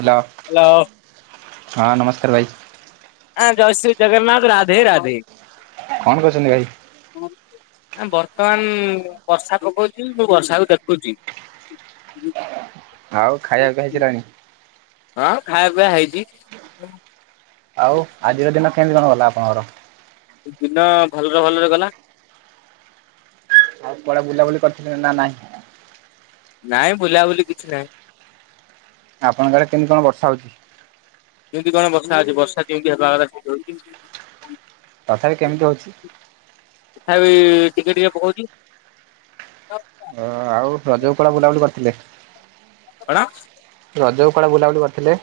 Hello ହଁ ନମସ୍କାର ଭାଇ। ଆଁ ଜୟଶ୍ରୀ ଜଗନ୍ନାଥ ରାଧେ ରାଧେ। କଣ କରୁଛନ୍ତି ଭାଇ? ବର୍ତ୍ତମାନ ବର୍ଷା ପକଉଛି ମୁଁ ବର୍ଷାକୁ ଦେଖୁଛି। ଆଉ ଖାଇବାକୁ ହେଇସାରିଲାଣି? ହଁ ଖାଇବା ପିଇବା ହେଇଛି। ଆଉ ଆଜିର ଦିନ କେମିତି କଣ ଗଲା ଆପଣଙ୍କର? ଦିନ ଭଲରେ ଭଲରେ ଗଲା। ଆଉ କୁଆଡେ ବୁଲା ବୁଲି କରିଥିଲେ ନାଁ ନାହିଁ? ନାଇଁ ବୁଲା ବୁଲି କିଛି ନାହିଁ। ଆପଣଙ୍କ ଆଡେ କେମିତି କଣ ବର୍ଷା ହେଉଛି? କିମିତି କଣ ବର୍ଷା ହଉଛି ବର୍ଷା ଯେମିତି ହବାକଥା ସେମିତି ହଉଛି। ତଥାପି କେମିତି ହେଉଛି? ତଥାପି ଟିକେ ଟିକେ ପକଉଛି। ହଁ ଆଉ ରଜକୁ କୁଆଡେ ବୁଲାବୁଲି କରିଥିଲେ? କଣ? ରଜକୁ କୁଆଡ଼େ ବୁଲାବୁଲି କରିଥିଲେ?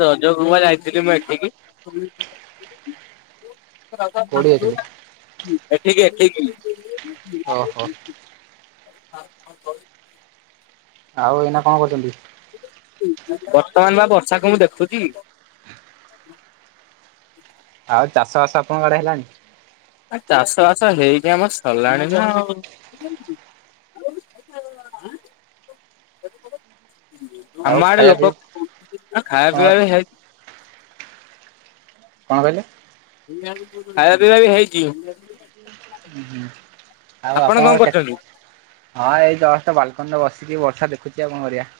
ରଜକୁ ମୁଁ ପା ଯାଇଥିଲି ମୁଁ ଏଠିକି କୋଉଠି ଯାଇଥିଲେ? ଏଠିକି ଏଠିକି। ଓହୋ। [unintelligible] ଆଉ ଏଇନା କଣ କରୁଛନ୍ତି? ବର୍ତ୍ତମାନ ବା ବର୍ଷାକୁ ମୁଁ ଦେଖୁଛି। ଆଉ ଚାଷ ବାସ ଆପଣଙ୍କ ଆଡ଼େ ହେଲାଣି? ଆ ଚାଷ ବାସ ହେଇକି ଆମ ସରିଲାଣି ନା ଆଉ। [inaudible] ଆଉ ଆମ ଆଡେ ଖାଇବା ଲୋକ ପିଇବା ହେ କଣ ଖାଇବା ପିଇବା ବି ହେଇ କଣ କହିଲେ? ଖାଇବା ପିଇବା ବି ହେଇଛି। ହୁଁ ଆଉ ଆପଣ କଣ ଆପଣଙ୍କର କେତେ କରୁଛନ୍ତି? ହଁ ଏଇ ଜଷ୍ଟ ବାଲକୋନି ରେ ବସିକି ବର୍ଷା ଦେଖୁଛି ଆଉ କଣ କରିବା?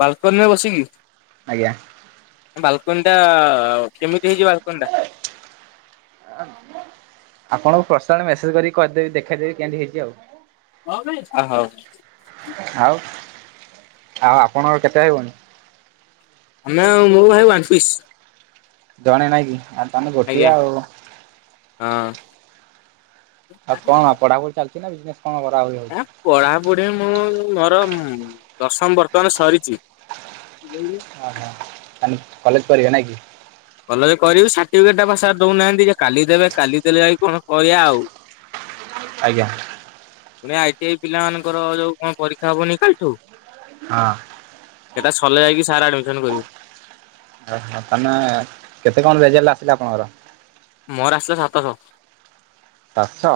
ବାଲକୋନି ରେ ବସିକି? ଆଜ୍ଞା। ବାଲକୋନି ଟା କେମିତି ହେଇଛି ବାଲକୋନି ଟା? ଆପଣଙ୍କୁ ପର୍ସନାଲ ମେସେଜ୍ କରିକି କହିଦେବିି ଦେଖାଇଦେବି କେମିତି ହେଇଛି ଆଉ। ଅ ହଉ। ଆଉ ଆଉ ଆପଣଙ୍କର କେତେ ହେବଣୀ? ନା ମୁଁ ଆଉ ମୁଁ ଭାଇ ୱାନ୍ ପିସ୍। ଜଣେ ନାଇଁ କି ଆଉ ତମେ ଗୋଟିଏ ଆଜ୍ଞା ଆଉ। ହଁ। ଆଉ କଣ ପଢାପଢି ଚାଲିଛି ନା ବିଜ୍ନେଶ୍ କଣ କରା ହଉଛି? ପଢାପୁଢିରେ ମୁଁ ମରମ ଦଶମ ବର୍ତ୍ତମାନ ସରିଛି। ଓହୋ ତାନେ କଲେଜ କରିବ ନା କି? କଲେଜ କରିବି ସାର୍ଟିଫିକେଟ ଟା ବା ସାର୍ ଦଉନାହାନ୍ତି କାଲି ଦେବେ କାଲି ଦେଲେ ଯାଇ କଣ କରିଆ ଆଉ। ଆଜ୍ଞା। ପୁଣି ଆଇ ଟି ଆଇ ପିଲାମାନଙ୍କର ଯୋଉ କଣ ପରୀକ୍ଷା ହବନି କାଲିଠୁ। ହଁ। ସେଟା ସରିଲେ ଯାଇକି ସାର୍ ଆଡିମିସନ କରିବେ। ଓହୋ ତାନେ କେତେ କଣ ରେଜେଲ୍ଟ ଆସିଲା ଆପଣଙ୍କର? ମୋର ଆସିଲା ସାତଶ। ସାତଶହ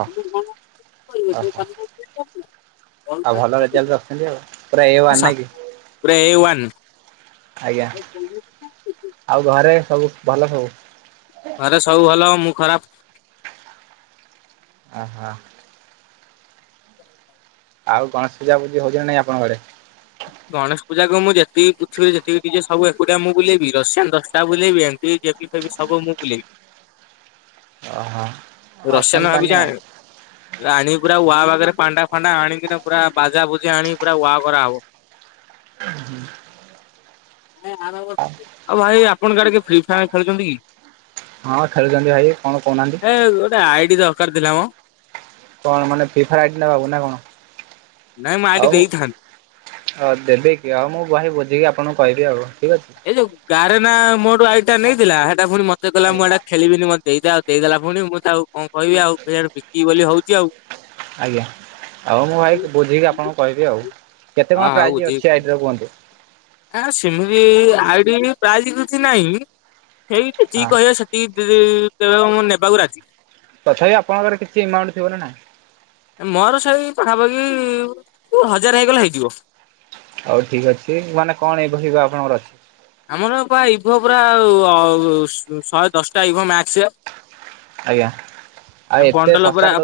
ଓହୋ [inaudible] ଆଉ ଭଲ ରେଜଲ୍ଟ ରଖିଛନ୍ତି ଆଉ ପୁରା ଏ ୱାନ ନାଇଁ ସାତ୍ କି ପୁରା ଏ ୱାନ୍। ଆଜ୍ଞା [inaudible] ଆଉ ଘରେ ସବୁ ଭଲ ସବୁ। ଘରେ ସବୁ ଭଲ ମୁଁ ଖରାପ। ଆହା। ଆଉ ଗଣେଶ ପୂଜା ଭୁଜି ହଉଛି ନାଇଁ ଆପଣଙ୍କ ଘରେ? ଗଣେଶ ପୂଜାକୁ ମୁଁ ଯେତିକି ପୃଥିବୀରେ ଯେତିକି ଡିଜେ ସବୁ ଏକୁଟଆ ମୁଁ ବୁଲେଇବି ରସିଆନ୍ ଦଶଟା ବୁଲଏବି ଏମିତି। କେବି ଫେବି ସବୁ ମୁଁ ବୁଲେଇ। ଓହୋ ଅଛନ୍ତି ତାନେ ଆଉ। ରାଣିକି ପୁରା ୱା ପାଖରେ ପାଣ୍ଡା ଫାଣ୍ଡା ଆଣିକିନା ପୁରା ବାଜା ଫୁଜି ଆଣିକି ପୁରା ୱା କରାହବ। [inaudible] ଆଉ ଭାଇ ଆପଣ ଆଡେ କିଏ ଫ୍ରି ଫାୟାର ଖେଳୁଛନ୍ତି କି? ହଁ ଖେଳୁଛନ୍ତି ଭାଇ କଣ କହୁନାହାନ୍ତି? ଏ ଗଟେ ଆଇଡି ଦରକାର ଥିଲା ମ। କଣ ମାନେ ଫି ଫର ଆଇଡି ନବାବୁ ନା କଣ ନାଇଁ ମୁଁ ଆଇଡି ଆଉ। ଦେଇଥାନ୍ତି। ହଁ ଦେବି କି ଆଉ ମୁଁ ଭାଇ ବୁଝିକି ଆପଣଙ୍କୁ କହିବି ଆଉ ଠିକ୍ ଅଛି। ଏଇ ଯୋଉ ଗାଡେନା ମୋଠୁ ଆଇଟା ନେଇଥିଲା ସେଇଟା ପୁଣି ମତେ କହଲା ଆଜ୍ଞା ମୁଁ ଏଇଟା ଖେଲିବିନି ମୋତେ ଦେଇଦେ ଦେଇଦେଲା ପୁଣି ମୁଁ ତ ଆଉ କଣ କହିବି ଆଉ ଫେଡେ ବିକି ବୋଲି ହଉଚି ଆଉ। ଆଜ୍ଞା ଆଉ ମୁଁ ଭାଇ ବୁଝିକି ଆପଣଙ୍କୁ କହିବି ଆଉ କେତେ ଆ କଣ ହଉ ପ୍ରାଇଜି ବୁଝିକି ଅଛି କହିବି। ଆଇଡିର କୁହନ୍ତୁ? ଆ ସେମିତି ଆଇଡି ପ୍ରାଇଜି କିଛି ନାହିଁ ହେଇଟି ହଁ ଯେତିକି କହିବା ସେ [inaudible] ଦେବାକୁ ନେବାକୁ ରାଜି। ତଥାପି ଆପଣଙ୍କର କିଛି ଏମାଉଣ୍ଟ ଥିବ ନା ନାଇଁ। ମୋର ସେଇ ପାଖାପାଖି ହଜାର ହେଇଗଲେ ହେଇଯିବ। ହଉ ଠିକ୍ ଅଛି ମାନେ କଣ ଏ ବହିିବା ଆପଣଙ୍କର ଅଛି। ଆମର ପା ଇଭୋ ପୁରା ଅ ଶହେ ଦଶଟା ଇଭୋ ମ୍ୟାକ୍ସ୍। ଆଜ୍ଞା ଆମ ବଣ୍ଡଲ ପରା।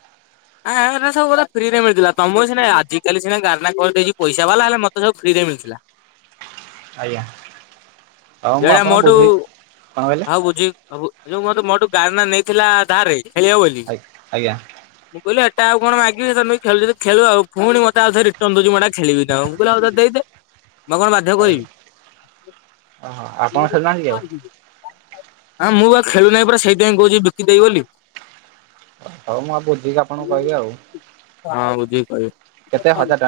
ହ ଆରା ସବୁରା ଫ୍ରିରେ ମିଳଥିଲା ତମକୁ ସିନା ଆଜିକାଲି ସିନା ଗନା କରିଦେଇଚି ପଇସା ବାଲା ହେଲେ ମତେ ସବୁ ଫ୍ରିରେ ମିଳିଥିଲା। ଆଜ୍ଞା। ହଉ ମୁଁ ଯେଣା ଆପଣଙ୍କୁ ମୋଠୁ ବୁଝିକି କଣ କହିଲେ ଆଉ ବୁଝି। ଆବ ଯୋଉ ମୋଠୁ ମୋଠୁ ଗାନା ନେଇଥିଲା ଧରେ ଖେଳିବ ବୋଲି। ଆଜ୍ଞା ଆଜ୍ଞା। ମୁଁ କହିଲି ଏଟାଉ କଣ ମାଗିବି ସେ ଖେଳଚି ଖେଳୁ ଆଉ ପୁଣି ମତେ ଆଉ ଥରେ ରଟନ୍ ଦଉଛି ମୁଁ ଏଟା ଖେଳିବିନି ଆଉ ମୁଁ କହିଲ ଆଉ ଦେଇଦେ। ହ ମୁଁ କଣ ବାଧ୍ୟ କରିବି। ଓହୋ ଆପଣ ଖେଳୁ ନାହାନ୍ତି ଆଉ? ହଁ ମୁଁ ବା ଖେଳୁ ନାହିଁ ପୁରା ସେଇଥିପାଇଁ କହୁଛି ବିକିଦେବି ବୋଲି। ହଉ ମୁଁ ଆଉ ବୁଝିକି ଆପଣଙ୍କୁ କହିବି ଆଉ। ହଁ, ବୁଝିକି କେତେ ହଜାର କହିବେ।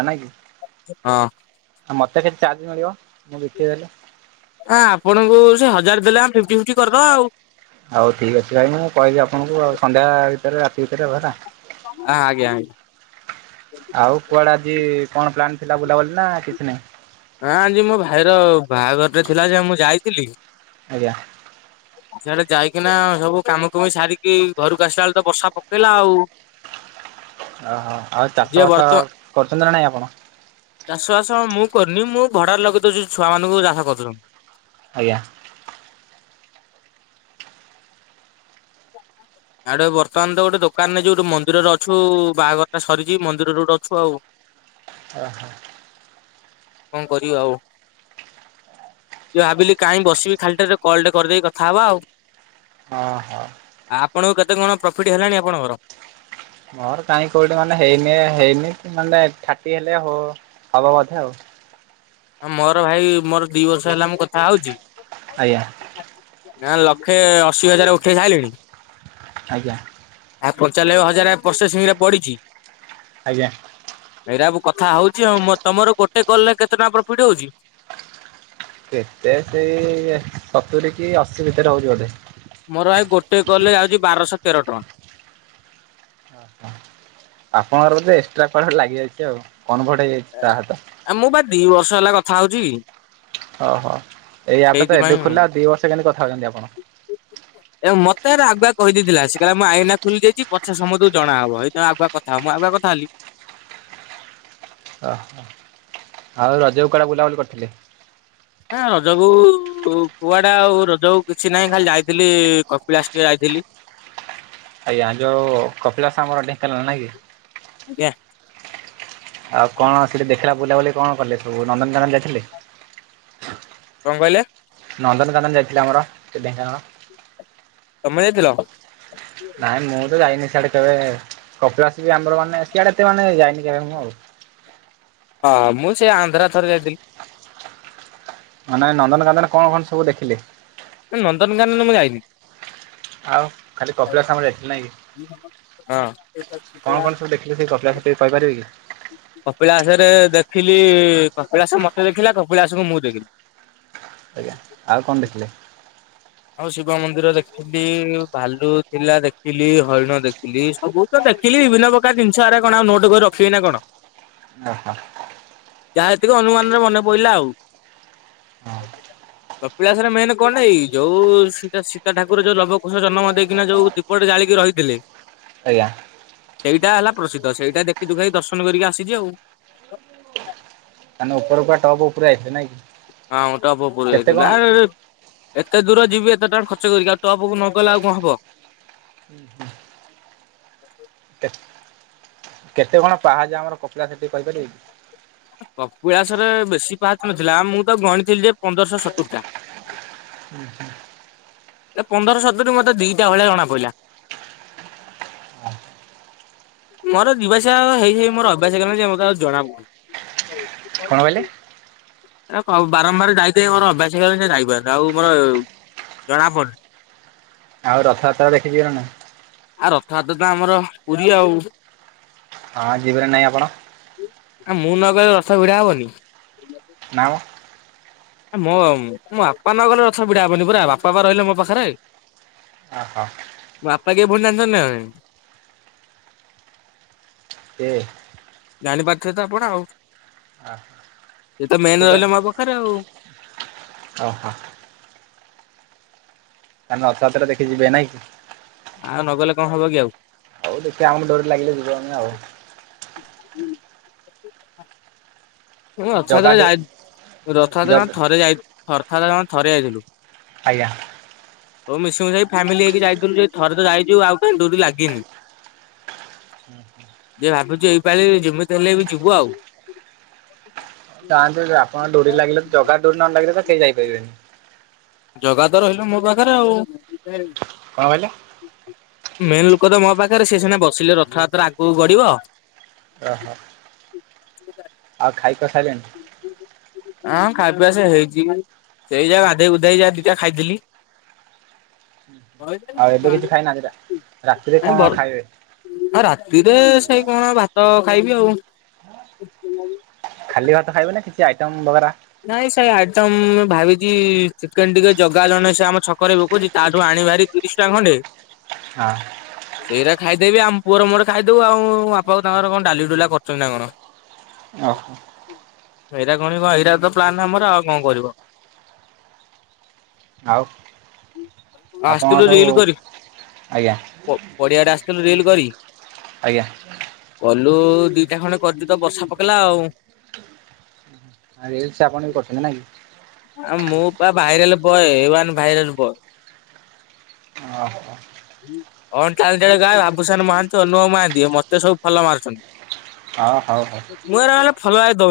ହଁ। ଆ ମୋତେ କେତେ ଚାର୍ଜ ମିଳିବ, ମୁଁ ବିକି ଦେଲେ? ଆଁ ଆପଣଙ୍କୁ ସେ ହଜାର ଦେଲେ ଆମେ ଫିଫ୍ଟି ଫିଫ୍ଟି କରିଦବା ଆଉ। ହଉ ଠିକ୍ ଅଛି ଭାଇ, ମୁଁ କହିବି ଆପଣଙ୍କୁ ଆଉ ସନ୍ଧ୍ୟା ଭିତରେ ରାତି ଭିତରେ ଆଉ ହେଲା। ଆ ଆଜ୍ଞା, ଆଜ୍ଞା। ଆଉ କୁଆଡ଼େ ଆଜି କଣ ପ୍ଲାନ୍ ଥିଲା ବୁଲାବୁଲି ନା ଆ କିଛି ନାହିଁ? ହଁ, ଆଜି ମୋ ଭାଇର ବାହାଘରଟେ ଥିଲା ଯେ ମୁଁ ଯାଇଥିଲି ଆଜ୍ଞା। ସିଆଡେ ଯାଇକିନା, ସବୁ କାମ କୁମି ସାରିକି, ଘରକୁ ଆସିଲା ବେଳକୁ ତ ବର୍ଷା ପକେଇଲା ଆଉ। ଓହୋ। ଆଉ ଯେ ଚାଷବାସ କରୁଛନ୍ତି ନା ନାଇଁ ଆପଣ? ଚାଷବାସ ମୁଁ କରୁନି, ମୁଁ ଭଡାରେ ଲଗେଇ ଦଉଛି ଛୁଆମାନଙ୍କୁ ଚାଷ କରିଦଉଛନ୍ତି। ଆଜ୍ଞା। ଆଉ ଗୋଟେ ବର୍ତ୍ତମାନ ତ ଗୋଟେ ଦୋକାନରେ ଯୋଉଟି ମନ୍ଦିରରେ ଅଛୁ, ବାହାଘରଟା ସରିଛି ମନ୍ଦିରରେ ଗୋଟେ ଅଛୁ ଆଉ। ଓହୋ। କଣ କରିବା ଆଉ? ଯେ ଭାବିଲି କାହିଁ ବସିବି ଖାଲିଟାରେ, କଲଟେ କରିଦେଇ କଥା ହବା ଆଉ। ହଁ, ହଁ। ଆଉ ଆପଣଙ୍କୁ କେତେ କଣ ପ୍ରଫିଟ ହେଲାଣି ଆପଣଙ୍କର? ମୋର କାହିଁ କେଉଁଠି ମାନେ ହେଇନି, ହେଇନି କି ମାନେ ଥାର୍ଟି ହେଲେ ହ ହବ ବୋଧେ ଆଉ। ହଁ, ମୋର ଭାଇ, ମୋର ଦି ବର୍ଷ ହେଲା ମୁଁ କଥା ହଉଛି ଆଜ୍ଞା। ନା ଲକ୍ଷେ ଅଶି ହଜାର ଉଠେଇ ସାଇଲିଣି ଆଜ୍ଞା। ଆ ପଞ୍ଚାଲବେ ହଜାରେ ପ୍ରୋସେସିଂରେ ପଡିଛି ଆଜ୍ଞା। ଏଇରା ମୁଁ କଥା ହଉଛି ଆଉ। ମ ତମର ଗୋଟେ କଲରେ କେତେ ଟଙ୍କା ପ୍ରଫିଟ ହଉଛି? କେତେ ସେଇ, ସତୁରି କି ଅଶୀ ଭିତରେ ହଉଛି ବୋଧେ। ମୋର ଭାଇ ଗୋଟେ କଲରେ ଆଉଛି ବାରଶହ ତେର ଟଙ୍କା। ଓହୋ। ଆପଣଙ୍କର ବୋଧେ ଏକ୍ସଟ୍ରା କୁଆଡେ ଗୋଟେ ଲାଗିଯାଇଛି ଆଉ। କନଭର୍ଟ ହେଇଯାଇଛି ତା ସହିତ। ଆ ମୁଁ ବା ଦି ବର୍ଷ ହେଲା କଥା ହଉଛି। ଓହୋ। ଏଇ ଆପଟା ତ ସେଇଥିପାଇଁ ଏବେ ଖୋଲିଲା, ଆଉ ଦି ବର୍ଷ କେନ୍ତି କଥା ହଉଛନ୍ତି ଆପଣ? ଏ ମତେ ଏଇରା ଆଗୁଆ କହିଦେଇଥିଲା। ସେ କହିଲା ମୁଁ ଆଇନା ଖୋଲି ଦେଇଛି, ପଛେ ସମତଙ୍କୁ ଜଣାହବ। ସେଇଥିପାଇଁ ଆଗୁଆ କ ଥା ହବ, ମୁଁ ଆଗୁଆ କଥା ହେଲି। ଓହୋ। ଆଉ ରଜକୁ କୁଆଡେ ବୁଲାବୁଲି କରିଥିଲେ? ହଁ ରଜକୁ ଉ କୁଆଡେ ଆଉ ରଜକୁ କିଛି ନାହିଁ ଖାଲି ଯାଇଥିଲି କପିଳାସ ଟିକେ ଯାଇଥିଲି। ଆଜ୍ଞା। ଯୋଉ କପିଳାସ ଆମର ଢେଙ୍କାନାଳ ନାଇ କି? ଆଜ୍ଞା। ଆଉ କଣ ସେଠି ଦେଖିଲା ବୁଲାବୁଲି କଣ କଲେ ସବୁ, ନନ୍ଦନକାନନ ଯାଇଥିଲେ? କଣ କହିଲେ? ନନ୍ଦନକାନନ ଯାଇଥିଲେ ଆମର, ସେ ଢେଙ୍କାନାଳ। ତମେ ଯାଇଥିଲ? ନାଇଁ ମୁଁ ତ ଯାଇନି ସିଆଡେ କେବେ, କପିଳାସ ବି ଆମର ମାନେ ସିଆଡେ ଏତେ ମାନେ ଯାଇନି କେବେ ମୁଁ ଆଉ। ହ ମୁଁ ସେ ଆନ୍ଧ୍ରା ଥରେ ଯାଇଥିଲି। ମାନେ ନନ୍ଦନକାନନ କଣ କଣ ସବୁ ଦେଖିଲେ? ନନ୍ଦନକାନନ ମୁଁ ଯାଇନି। ଆଉ ଖାଲି କପିଳାସ ଆମ ଯାଇଥିଲେ ନାଇଁ କି? ହଁ କଣ କଣ ସବୁ ଦେଖିଲେ ସେଇ କପିଳାସରେ ଟିକେ କହିପାରିବେ କି? କପିଳାସରେ ଦେଖିଲି କପିଳାସ ମତେ ଦେଖିଲା କପିଳାସକୁ ମୁଁ ଦେଖିଲି। ଆଜ୍ଞା ଆଉ କଣ ଦେଖିଲେ? ଆଉ ଶିବ ମନ୍ଦିର ଦେଖି ଠି ଭାଲୁ ଥିଲା ଦେଖିଲି ହରିଣ ଦେଖିଲି ସବୁ ତ ଦେଖିଲି ବିଭିନ୍ନ ପ ଙ୍କା ଜିନିଷ ହେରା କଣ ଆଉ ନୋଟ କରି ରଖିବି ନା କଣ? ଅ ହ ଯାହା ଯେତିକ ଅନୁମାନରେ ମନେ ପଇଲା ଆଉ। ହଁ କପିଳାସରେ ମେନ୍ କଣ ନା ଏଇ ଯୋଉ ସୀତା ସୀତା ଠାକୁର ଯୋଉ ଲବ, କୃଶ ଜନମ ଦେଇକିନା ଯୋଉ ଦୀପଟେ ଜାଳିକି ରହିଥିଲେ। ଆଜ୍ଞା। ସେଇଟା ହେଲା ପ୍ରସିଦ୍ଧ ସେଇଟା ଦେଖି ଦୁଖାଇ ଦର୍ଶନ କରିକି ଆସିଜି ଆଉ। ତାହାନେ ଉପର ପା ଟପ ଉପରେ ଆଇଥେ ନାଇଁ କି? ହଁ ମୁଁ ଟପ ଉପରକୁ କେତେ ଯାଉଥିଲୁ କଣ ଆରେ ରେ ଏତେ ଦୂର ଯିବି ଏତେ ଟଙ୍କା ଖର୍ଚ୍ଚ କରିକି ଆଉ ଟପକୁ ନଗଲେ ଆଉ କଣ ହବ। କେତେ କଣ ପାହାଚ ଆମର କପିଳାସ ଟିକେ କହିପାରିବେ କି? କପଳାସରେ ବେଶୀ ପାହଚ ନଥିଲା ଆ ମୁଁ ତ ଗଣିଥିଲି ଯେ ପନ୍ଦରଶହ ସତୁରି ଟା। [inaudible] ଏ ପନ୍ଦର ସତୁରି ମତେ ଦିଟା ଭଳିଆ ଜଣା ପଇଲା। ମୋର ଯିବା ଆସିବା ହେଇ ହେଇ ମୋର ଅଭ୍ୟାସ ହେଇଗଲାଣି ଯେ ମତେ ଆଉ ଜଣା ପଡୁନି। କଣ କହିଲେ? ଏରା ହଉ ବାରମ୍ବାର ଯାଇ ଯାଇ ମୋର ଅଭ୍ୟାସ ହେଇଗଲାଣି ଯାଇପାରୁନି ଆଉ ମୋର ଜଣା ପଡ ଆଉ ରଥଯାତ୍ରା ଦେଖି ଯିବେ ନା ନାଇଁ? ଆ ରଥଯାତ୍ରା ତ ଆମର ପୁରୀ ଆଉ। ହଁ ଯିବେ ନାଁ ନାହିଁ ଆପଣ? ଆଁ ମୁଁ ନ ଗଲେ ରଥ ଭିଡା ହବନି। ନାଁ ମ। ମୋ ମୋ ବାପା ନ ଗଲେ ରଥ ଭିଡା ହବନି ପରା ବାପା ବା ରହିଲେ ମୋ ପାଖେରେ। ଅ ହୋ। ବାପା କିଏ ପୁଣି ଜାଣିଛନ୍ତି ନା ନାଇ। ଦେ ଜାଣିପାରୁଥିବେ ତ ଆପଣ ଆଉ। ସେ ତ ମେନ୍ ରହିଲେ ମୋ ପାଖରେ ଆଉ [inaudible] [inaudible] ରଥଯାତ୍ରା ଦେଖି ଯିବେ ନାଇଁ? ଆଉ ନଗଲେ କଣ ହବ କି ଆଉ। ହଉ ଦେଖିଆ ଆମ ଡୋରୀ ଲାଗିଲେ ଯିବୁ ଆମେ ଆଉ। ଜଗା ରଥାଯାତ୍ରାରେ ଡୋ ଯାଇ ରଥଯାତ୍ରା ଜଗ ଜମା ଥରେ ଯାଇ ଥରେ ଥରେ ଜମା ଥରେ ଯାଇଥିଲୁ। ଆଜ୍ଞା। ସବୁ ମିଶି ମିଶାକି ଫ୍ୟାମିଲୀ ହେଇକି ଯାଇଥିଲୁ ଯେ ଥରେ ତ ଯାଇଚୁ ଆଉ କାହିଁ ଡୋରୀ ଲାଗିନି। [inaudible] [inaudible] ଯେ ଭାବୁଛି ଏଇ ପାାଳି ଯେମିତି ହେଲେ ବି ଯିବୁ ଆଉ। [inaudible] ତାହେଲେ ଆପଣ ଡୋ଼ରି ଲାଗିଲ ତ ଜଗା ଡୋରି ନ ଲାଗିଲେ ତ କେହି ଯାଇପାରିବେନି। ଜଗା ତ ରହିଲ ମୋ ପାଖରେ ଆଉ। କଣ କହିଲେ? ମେନ୍ ଲୋକ ତ ମୋ ପାଖରେ ସେ ସିନା ବସିଲେ ରଥଯାତ୍ରା ଆଗକୁ ଗଢ଼ିବ। ଓହୋ। ଆଉ ଖାଇଖୁଆ ସାଇଲେଣି? ହଁ ଖାଇ ପିଆ ସେ ହେଇଛି ସେଇ ଯା ଗାଧେଇ ଉୁଧେଇ ଯା ଦିଟା ଖାଇଥିଲି। ଆଉ ଏବେ କିଛି ଖାଇନାହାନ୍ତି ରାତିରେ କଣ ଖାଇବେ? ହଁ ରାତିରେ ସେଇ କଣ ଭାତ ଖାଇବି ଆଉ। ଖାଲି ଭାତ ଖାଇବେ ନା କିଛି ଆଇଟମ ବଗେରା ନାଇଁ ସେ ଆଇଟମ୍ ମୁଁ ଭାବିଛି ଚିକେନ୍ ଟିକେ ଜଗା ଜଣେ ସେ ଆମ ଛକରେ ବିକୁଛି। ତାଠୁ ଆଣିଭେରି ତିରିଶ ଟଙ୍କା ଖଣ୍ଡେ। ହଁ। ସେଇରା ଖାଇଦେବି ଆମ ପୁଅର ମୋର ଖାଇଦବୁ ଆଉ ବାପାକୁ ତାଙ୍କର କଣ ଡାଲି ଡୁଲା କରୁଛନ୍ତି ନା କଣ। ଓହୋ। ଏଇଟା କଣ କଣ ଏଇଟା ତ ପ୍ଲାନ୍ ଆମର ଆଉ କଣ କରିବୁ। ଆଉ ଆପଣଙ୍କ ସବୁ ଆଜ୍ଞା। ପଡ଼ିଆ ରେ ଆସିଥିଲୁ ରିଲ୍ କରି? ଆଜ୍ଞା। କଲୁ ଦିଟା ଖଣ୍ଡେ କରିଛୁ ତ ବର୍ଷା ପକେଇଲା ଆଉ। ଆଉ ରିଲ୍ସ ଟା ଆପଣ ବି କରୁଛନ୍ତି ନାଇଁ କି। ଆ ମୁଁ ବା ଭାଇରାଲ ବଏ ଏ ୱାନ ଭାଇରାଲ ବଏ। ଓହୋ। [unintelligible] ବାବୁସାନ ମହାନ୍ତି ଅନୁଭବ ମହାନ୍ତି ମତେ ସବୁ ଫଲୋ ମାରୁଛନ୍ତି। ହଁ ହଉ ହଉ। ମୁଁ ଏରା [unintelligible] ଫଲୋ ବେକ୍ ଦଉନି।